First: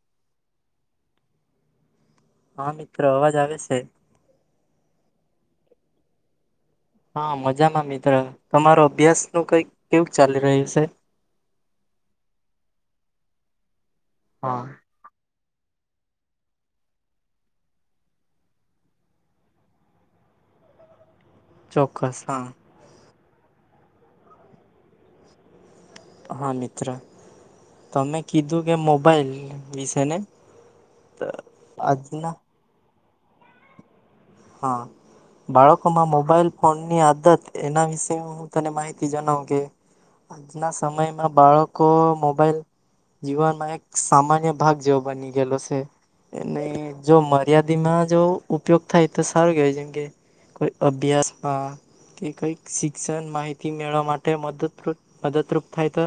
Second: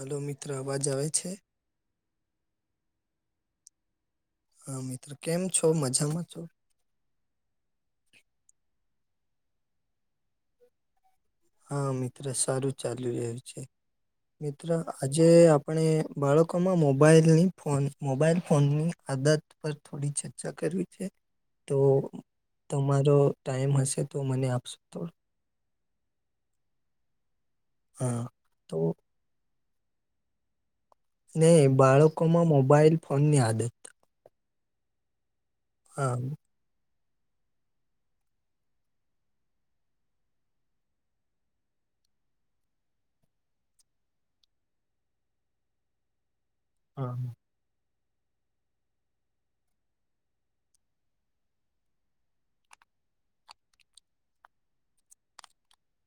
Hello મિત્ર આવાજ આવે છે. હા મિત્ર અવાજ આવે છે. હા મિત્ર કેમ છો મજામાં છો હા મજામાં મિત્ર તમારો અભ્યાસ નું કઈક કેવું ચાલી રહ્યું છે. હા મિત્ર સારું ચાલુ રહ્યું છે હા મિત્ર. આજે આપણે બાળકોમાં મોબાઈલની ફોન મોબાઈલ ફોનની આદત પર. થોડી ચર્ચા કરવી. તો ચોક્કસ હા તમારો ટાઈમ હશે તો મને આપશો. હા મિત્ર તમે હા કીધું કે તો મોબાઈલ વિશે ને. ને બાળકો આજના માં મોબાઈલ ફોન ની આદત. હા બાળકોમાં હા મોબાઈલ. ફોનની આદત એના વિશે હું તને માહિતી જણાવ કે. આજના સમયમાં બાળકો મોબાઈલ. જીવનમાં એક સામાન્ય ભાગ જેવો બની ગયેલો સે. એ જો હા મર્યાદિમાં જો ઉપયોગ થાય તો સારું કેવાય જેમ કે. કોઈ અભ્યાસમાં. કે કઈક શિક્ષણ માહિતી મેળવવા માટે મદદરૂપ મદદરૂપ થાય તો.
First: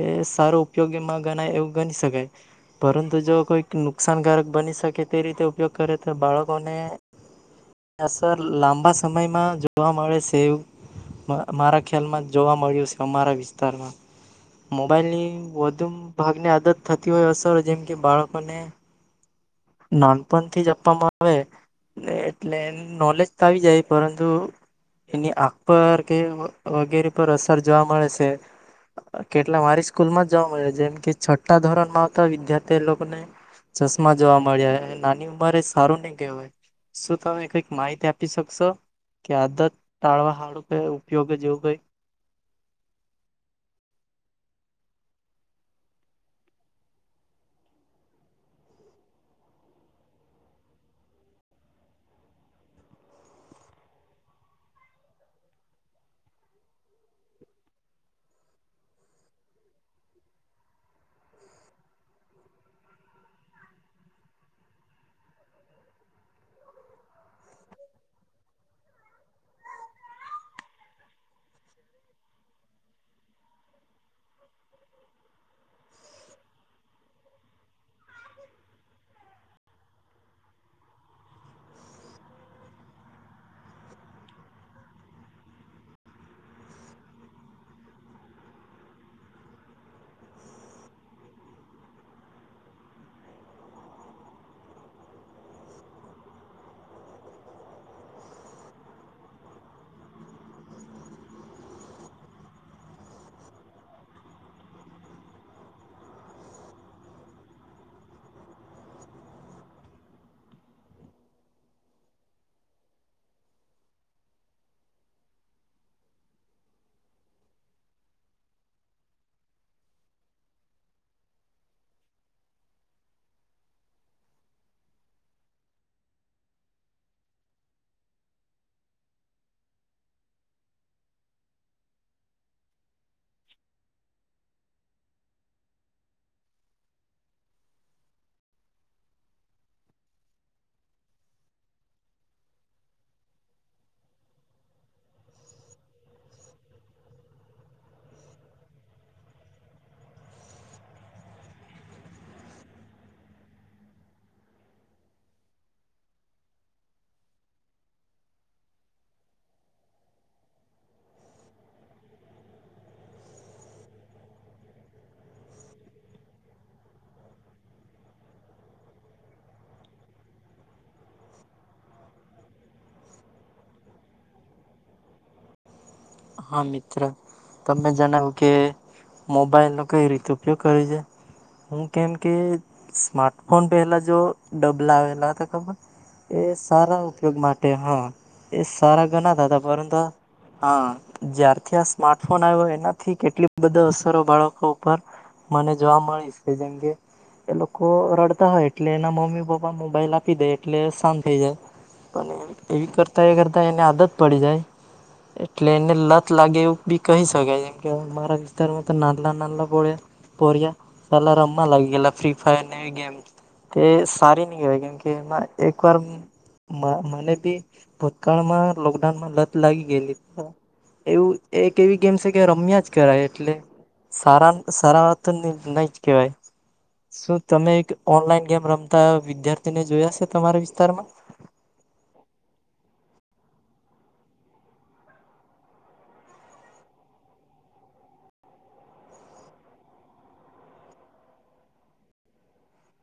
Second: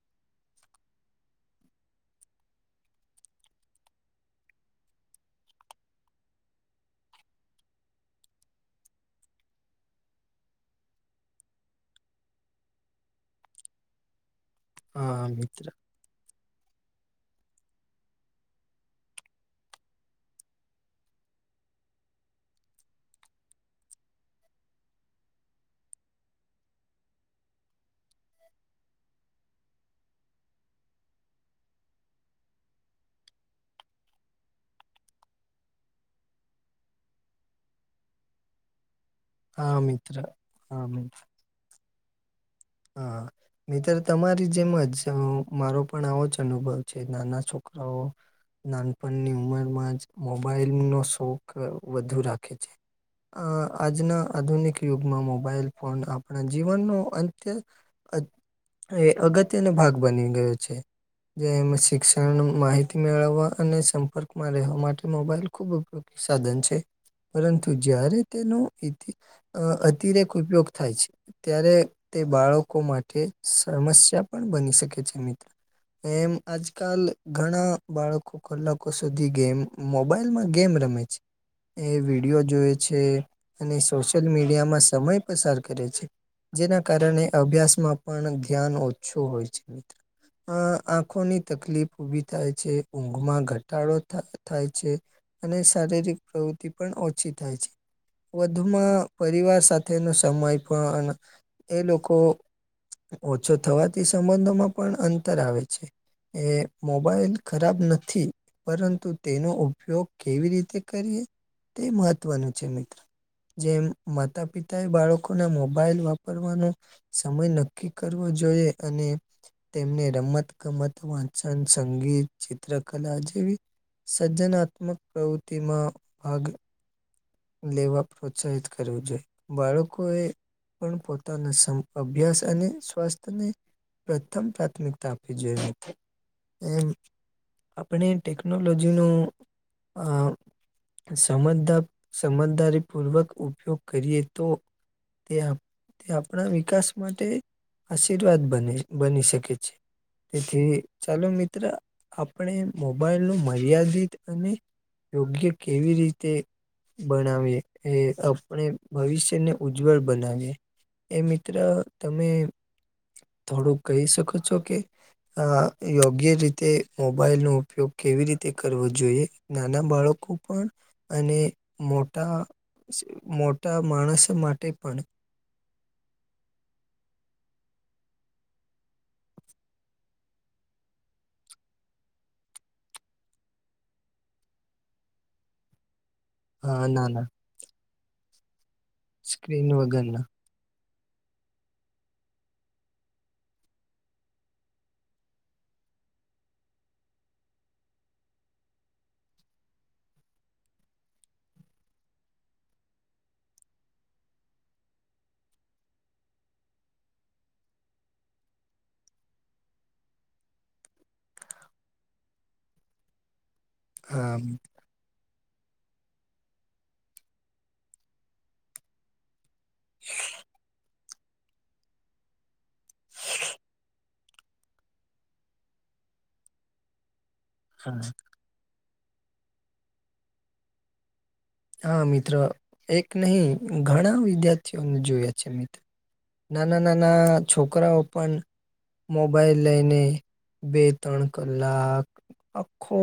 એ સારો ઉપયોગીમાં ગણાય એવું ગણી શકાય. પરંતુ જો કોઈક નુકસાનકારક બની શકે તે રીતે ઉપયોગ કરે તો બાળકોને. ને અસર લાંબા સમયમાં જોવા મળે છેવ. મારા ખ્યાલમાં જોવા મળ્યું છે અમારા વિસ્તારમાં. હા મોબાઈલની મિત્ર વધુ ભાગની આદત થતી હોય અસર જેમ કે બાળકોને. નાનપણથી જ આપવામાં આવે એટલે નોલેજ તો આવી જાય પરંતુ. એની આંખ પર કે વગેરે પર અસર જોવા મળે છે. કેટલા મારી સ્કૂલ માં જ જોવા મળે જેમ કે છઠ્ઠા ધોરણ માં આવતા વિદ્યાર્થી એ લોકોને. ચશ્મા. જોવા મળ્યા નાની ઉંમરે એ સારું નહી કય શું તમે કઈક માહિતી આપી શકશો. કે આદત હા મિત્ર ટાળવા હાડું હા મિત્ર, ઉપયોગ જેવું કઈ. હ. હા મિત્ર તમારી જેમ જ મારો પણ આવો જ અનુભવ છે નાના છોકરાઓ. નાનપણની ઉંમરમાં જ મોબાઈલનો શોખ વધુ રાખે છે. અ આજના આધુનિક યુગમાં મોબાઈલ ફોન આપણા જીવનનો અંત. એ અગત્યનો ભાગ બની ગયો છે. જેમાં શિક્ષણ માહિતી મેળવવા અને સંપર્ક માં રહેવા માટે મોબાઈલ ખુબ ઉપયોગ. સાધન છે. પરંતુ જ્યારે તેનો અતિરેક ઉપયોગ થાય છે ત્યારે. તે બાળકો માટે સમસ્યા પણ બની શકે છે મિત્ર. એમ આજકાલ ઘણા બાળકો. કલાકો સુધી ગેમ મોબાઈલમાં ગેમ રમે છે. એ વિડીયો જોય છે. અને સોશિયલ મીડિયામાં સમય પસાર કરે છે જેના. કારણે અભ્યાસમાં પણ ધ્યાન ઓછું હોય છે મિત. આ આંખોની તકલીફ ઊભી થાય છે ઊંઘમાં ઘટાડો થાય. થાય છે અને શારીરિક પ્રવૃતિ પણ ઓછી થાય છે. વધુમાં પરિવાર સાથેનો સમય પણ એ લોકો. ઓછો થવાથી સંબંધોમાં પણ અંતર આવે છે. એ મોબાઈલ ખરાબ નથી. પરંતુ તેનો ઉપયોગ કેવી રીતે કરીએ તે મહત્વનું છે મિત્ર. જેમ માતા પિતા એ બાળકોને મોબાઈઇલ વાપ. પરવાનો સમય નક્કી કરવો જોઈએ અને. તેમને રમત ગમત વાંચન સંગીત ચિત્રકલા જેવી. સર્જનાત્મક પ્રવૃત્તિમાં ભાગ. લેવા પ્રોત્સાહિત કરવું જોઈએ બાળકોએ. પણ પોતાના અભ્યાસ અને સ્વાસ્થ્યને. પ્રથમ પ્રાથમિકતા આપવી જોઈ એમ. આપણે ટેકનોલોજીનું સમજદાર. સમજદારી પૂર્વક ઉપયોગ કરીએ તો તે. તે આપણા વિકાસ માટે આશીર્વાદ બને બની શકે છે. તેથી ચાલો મિત્ર આપણે મોબાઈલ નું મર્યાદિત અને. યોગ્ય કેવી રીતે. બનાવી એ આપણે ભવિષ્યને ઉજ્જવળ બનાવીએ. એ મિત્ર તમે થોડુંક કહી શકો છો કે. અ યોગ્ય રીતે મોબાઈલ નો ઉપયોગ કેવી રીતે કરવો જોઈએ. નાના બાળકો પણ અને. મોટા મોટા માણસો માટે પણ. હા મિત્ર. તને જણાવ્યું કે મોબાઈલનો કઈ રીતે ઉપયોગ કરે છે. હું કેમ કે સ્માર્ટફોન પેલા જો ડબલા આવેલા હતા ખબર. એ હા સારા ના ના ઉપયોગ માટે હા એ સારા ગણાતા હતા સ્ક્રીન પર તો વગરના હા. જ્યારથી આ સ્માર્ટફોન આવ્યો એનાથી કેટલી બધ અસરો બાળકો ઉપર. મને જોવા મળી કે જેમ કે એ લોકો રડતા હોય એટલે એના મમ્મી પપ્પા મોબાઈલ આપી દે એટલે શાંત થઈ જાય. પણ એવી કરતાં એ કરતાં એને આદત પડી જાય. પટલે એને લત લાગે એવું બી કહી શકાય જેમ કે અમારા વિસ્તારમાં તો નાદલા નાનલા પોરીયા. પરિયા પેલા રમવા લાગી ગેલા ફ્રી ફાયર ગેમ. તે હા સારી નહી કેહેવાય કેમ કે એમાં એકવાર મને બી ભૂતકાળમાં લોકડાઉનમાં લત લાગી ગયેલી એવું એક એવી ગેમ છે કે રમ્યા જ કરાય એટલે સારા સારા તો નહી જ કેવાય. શું તમે એક હા ઓનલાઈન ગેમ રમતા વિદ્યાર્થીને જોયા છે તમારા વિસ્તારમાં? હા મિત્ર એક નહી ઘણા વિદ્યાર્થીઓને જોયા છે મિત્ર. નાના નાના છોકરાઓ પણ મોબાઈલ લઈને બે ત્રણ કલાક આખો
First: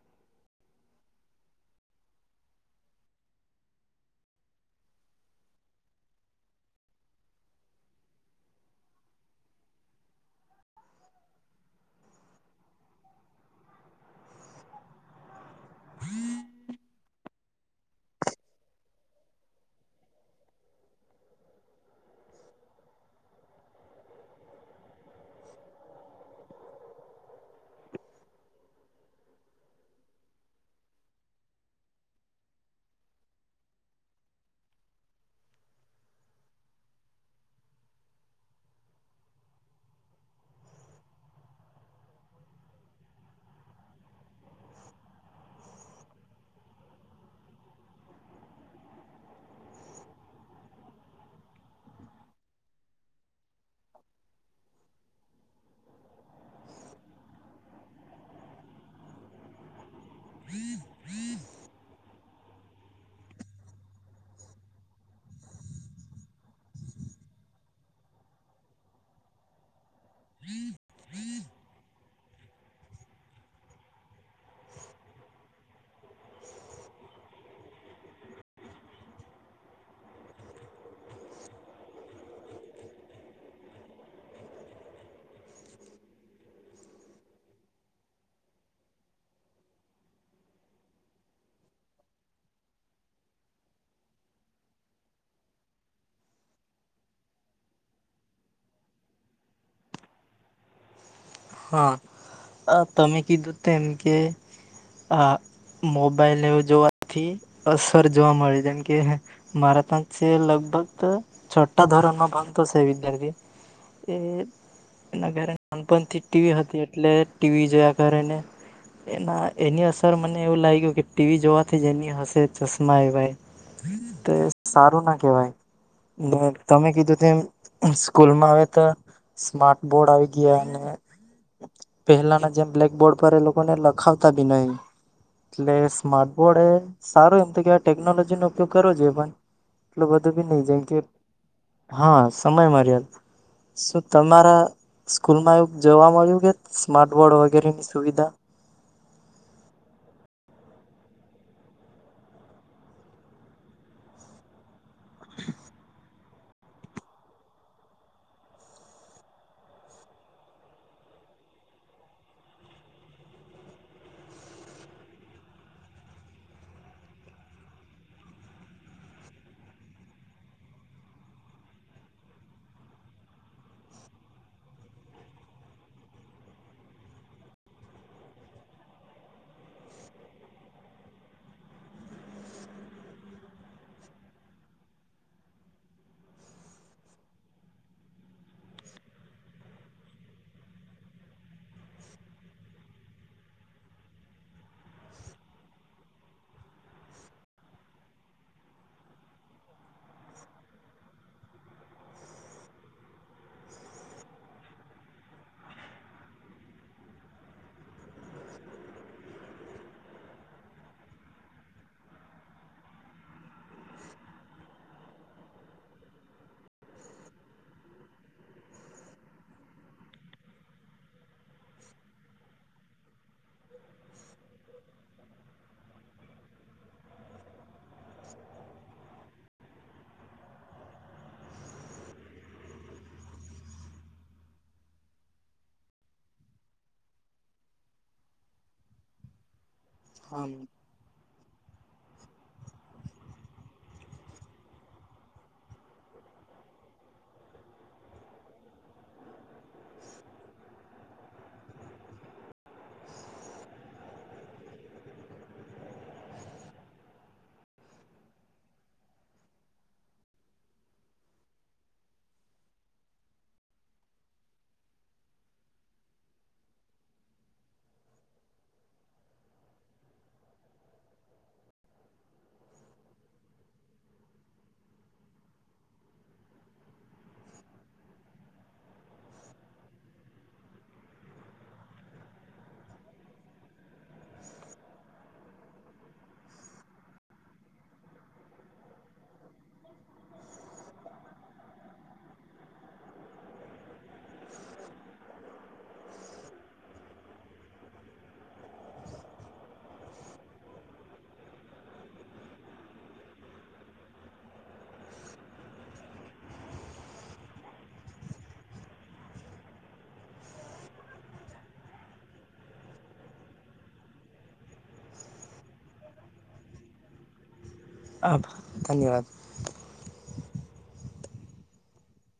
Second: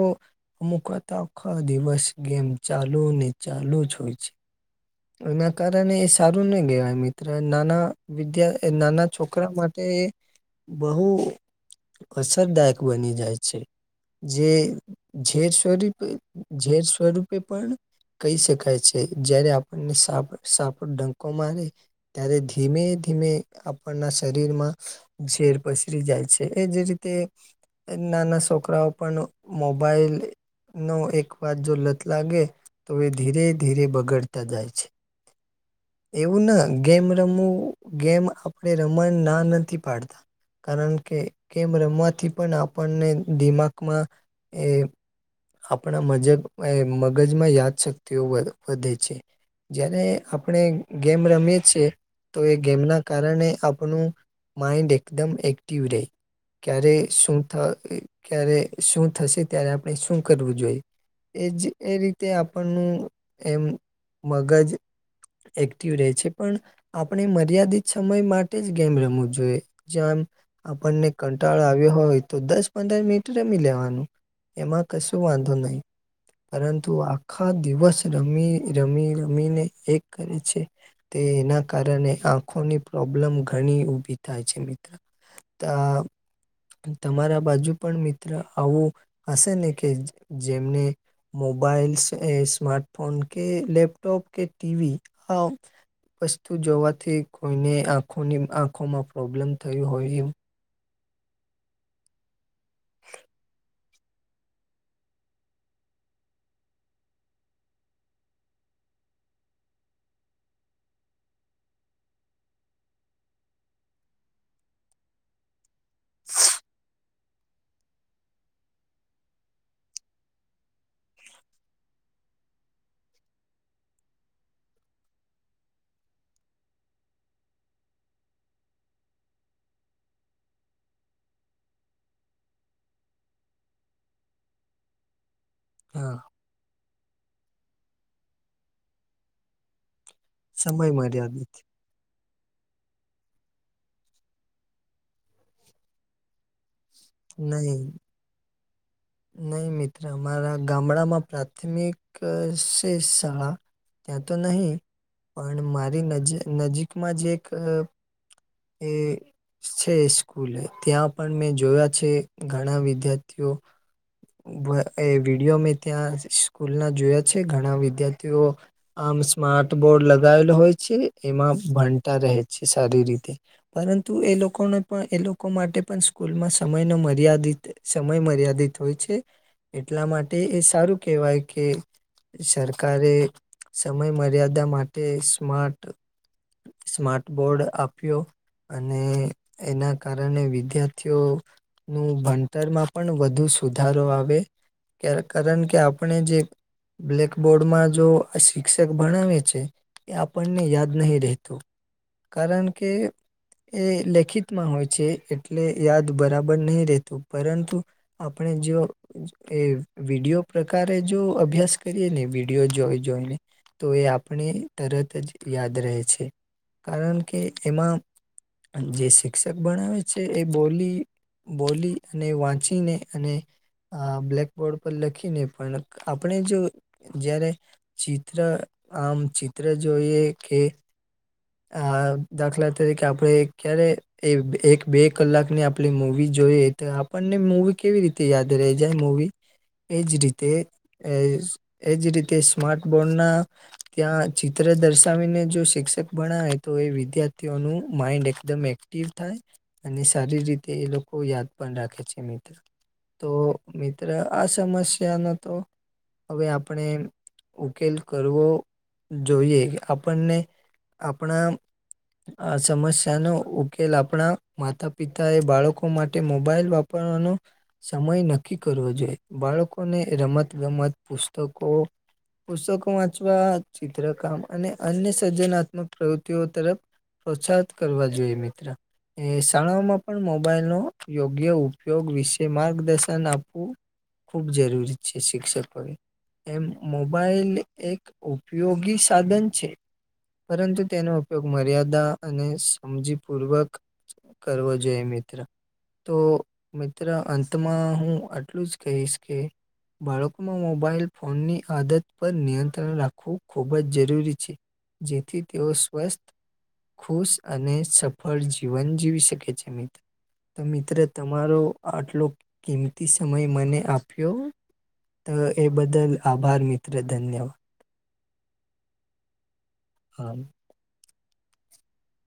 અમુક આખો દિવસ ગેમ ચાલુ ચાલુ જ હોય છે. એના કારણે એ સારું નહી ગહેવાય મિત્ર નાના વિદ્ય નાના છોકરા માટે એ બહુ અસરદાયક બની જાય છે જે ઝેર સ્પ ઝેર સ્વરૂપે પણ કહી શકાય છે જ્યારે અનેને સાપ સાપડ ડંકો મારે ત્યારે ધીમે ધીમે આપણના શરીરમાં ઝેર પસરી જાય છે એ જે રીતે નાના છોકરાઓ પણ મોબાઈલ ન એક વાત જો લત લાગે તો એ ધીરે ધીરે બગડતા જાય છે. એવું ના ગેમ રમવું ગેમ આપણે રમ ના નથી પાડતાં કારણ કે કેમ રમવાથી પણ આપણને દિમાગમાં એ આપણા મજ મગજમાં યાદશક્તિઓ વધે છે. જયારે આપણે ગેમ રમીએ છીએ તો એ ગેમના કારણે આપણું માઇન્ડ એકદમ એક્ટિવ રહે. ક્યારે શું થ ક્યારે શું થશે ત્યારે આપણે શું કરવું જોઈ. એજ એ રીતે આપણનું એમ મગજ એક્ટિવ રહે છે પણ આપણે મર્યાદિત સમય માટે જ ગેમ રમવું જોઈએ. જેમ આપણને કંટાળ આવ્યો હોય તો દસ પંદર મિનટ રમી લેવાનું એમાં કશું વાંધો નહી. પરંતુ આખા દિવસ રમી રમી રમીને એક કરે છે. તે એના કારણે આંખોની પ્રોબ્લેમ ઘણી ઉભી થાય છે મિત્ર. તો તમારા બાજુ પણ મિત્ર આવું હશે ને કે જેમને મોબાઈલસ સ્માાર્ટફોન કે લેપટોપ કે ટીવી હ વસ્તુ જોવાથી કોઈને આંખોની આંખોમાં પ્રોબ્લેમ થયું હોય એવું. હા આ તમે કીધું તેમ કે આ મોબાઈલવ જોવાથી અસર જોવા મળે છેમ કે મારે ત્યાં છે લગભગ છઠ્ઠા ધોરણ માં ભંગતો છે વિદ્યાર્થી એ એના ઘરે નાનપણથી ટીવી હતી એટલે ટીવી જોયા કરીને. એના એની અસર મને એવું લાગ્યું કે ટીવી જોવાથી જ એની હશે ચશ્મા એ ભાઈ તે સારું ના કેવાય તમે કીધું તેમ સ્કૂલમાં આવે તો સ્માર્ટ બોર્ડ આવી ગયા અને પહેલાના જેમ બ્લેકબોર્ડ પર એ લોકોને લખાવતા બી નહીં. એટલે હા સ્માર્ટ બોર્ડ એ સારું એમ તો કેવા ટેકનોલોજી નો ઉપયોગ કરવો જોઈએ પણ લબધભી નહી સમય જાય કે મર્યાદિત હા સમય મર્યાદા તો શું તમારા સ્કૂલમાં આવું જોવા મળ્યું કે સ્માર્ટ બોર્ડ વગેરે ની સુવિ નહીં મિત્ર અમારા ગામડામાં પ્રાથમિક [unintelligible] ત્યા તો નહી પણ મારી નજી નજીકમાં જે એક એ છે સ્કૂલે ત્યાં પણ મેં જોયા છે ઘણા વિદ્યાર્થીઓ એ વિડીયો મેં ત્યાં સ્કૂલ ના જોયા છે ઘણા વિદ્યાર્થીઓ આમ સ્માર્ટ બોર્ડ લગાવેલો હોય છે એમાં ભણતા રહે છે સારી રીતે પરંતુ એ લોકોને પણ એ લોકો માટે પણ સ્કૂલમાં સમયનો મર્યાદિત સમય મર્યાદિત હોય છે એટલા માટે એ સારું કેહેવાય કે સરકારે સમય મર્યાદા માટે સ્માર્ટ સ્માર્ટ બોર્ડ આપ્યો અને એના કારણે વિદ્યાર્થીઓ નું ભણતરમાં પણ વધુ સુધારો આવે કે કારણ કે આપણે જે બ્લેકબોર્ડમાં જો શિક્ષક ભણાવે છે. એ આપણને યાદ નહી રહેતું કારણ કે એ લેખિતમાં હોય છે એટલે યાદ બરાબર નહીં રહેતું પરંતુ આપણે જે એ વિડીયો પ્રકારે જો અભ્યાસ કરીએ ને વિડીયો જોઈ જોઈને તો એ આપણે તરત જ યાદ રહે છે કારણ કે એમાં અને જે શિક્ષક ભણાવે છે એ બોલી બોલી ને વાંચીને અને અ બ્લેકબોર્ડ પર લખીને પણ આપણે જો જારે ચિત્ર આમ ચિત્ર જોઈએ કે આ દાખલા તરીકે આપણે ક્યારે એ એક બે કલાકની આપણે મૂવી જોઈએ તો આપણને મૂવી કેવી રીતે યાદ રઈ જાય મૂવી એજ હા રીતે એ એજ રીતે સ્માર્ટ બોર્ડના ત્યાં ચિત્ર દર્શાવીને જો શિક્ષ ભણાવે તો એ વિદ્યાર્થીઓનું માઇન્ડ એકદમ એક્ટિવ થાય અને સારી રીતે એ લોકો યાદ પણ રાખે છે મિત્ર તો મિત્ર આ સમસ્યા ન તો હવે આપણે ઉકેલ કરવો જોઈએ કે આપણને આપણા આ સમસ્યા નો ઉકેલ આપણા માતા પિતા એ બાળકો માટે મોબાઈલ પણનું સમય નક્કી કરવો જોઈએ બાળકોને રમત ગમત પુસ્તકો પુસ્તકો વાંચવા ચિત્રકામ અને અન્ય સર્જનાત્મક પ્રવૃત્તિઓ તરફ પ્રોત્સાહત કરવા જોઈએ મિત્ર એ શાળાઓમાં પણ મોબાઈલ નો યોગ્ય ઉપયોગ વિશે માર્ગદર્શન આપવું ખૂબ જરૂરી છે શિક્ષકોએ એમ મોબાઈલ એક ઉપયોગી સાધન છે. પરંતુ તેનો ઉપયોગ મર્યાદા અને સમજી પૂર્વક કરવો જોઈએ મિત્ર તો મિત્ર અંતમાં હું આટલું જ કહીશ કે બાળકોમાં મોબાઈલ ફોનની આદત પર નિયંત્રણ રાખવું ખૂબ જ જરૂરી છે. જેથી તેઓ સ્વસ્થ ખુશ અને સફળ જીવન જીવી શકે છે મિત્ર. તો મિત્ર તમારો આટલો કિંમતી સમય મને આપ્યો. તો એ બદલ આભાર મિત્ર ધન્યવાદ આભા ધન્યવાદ આમ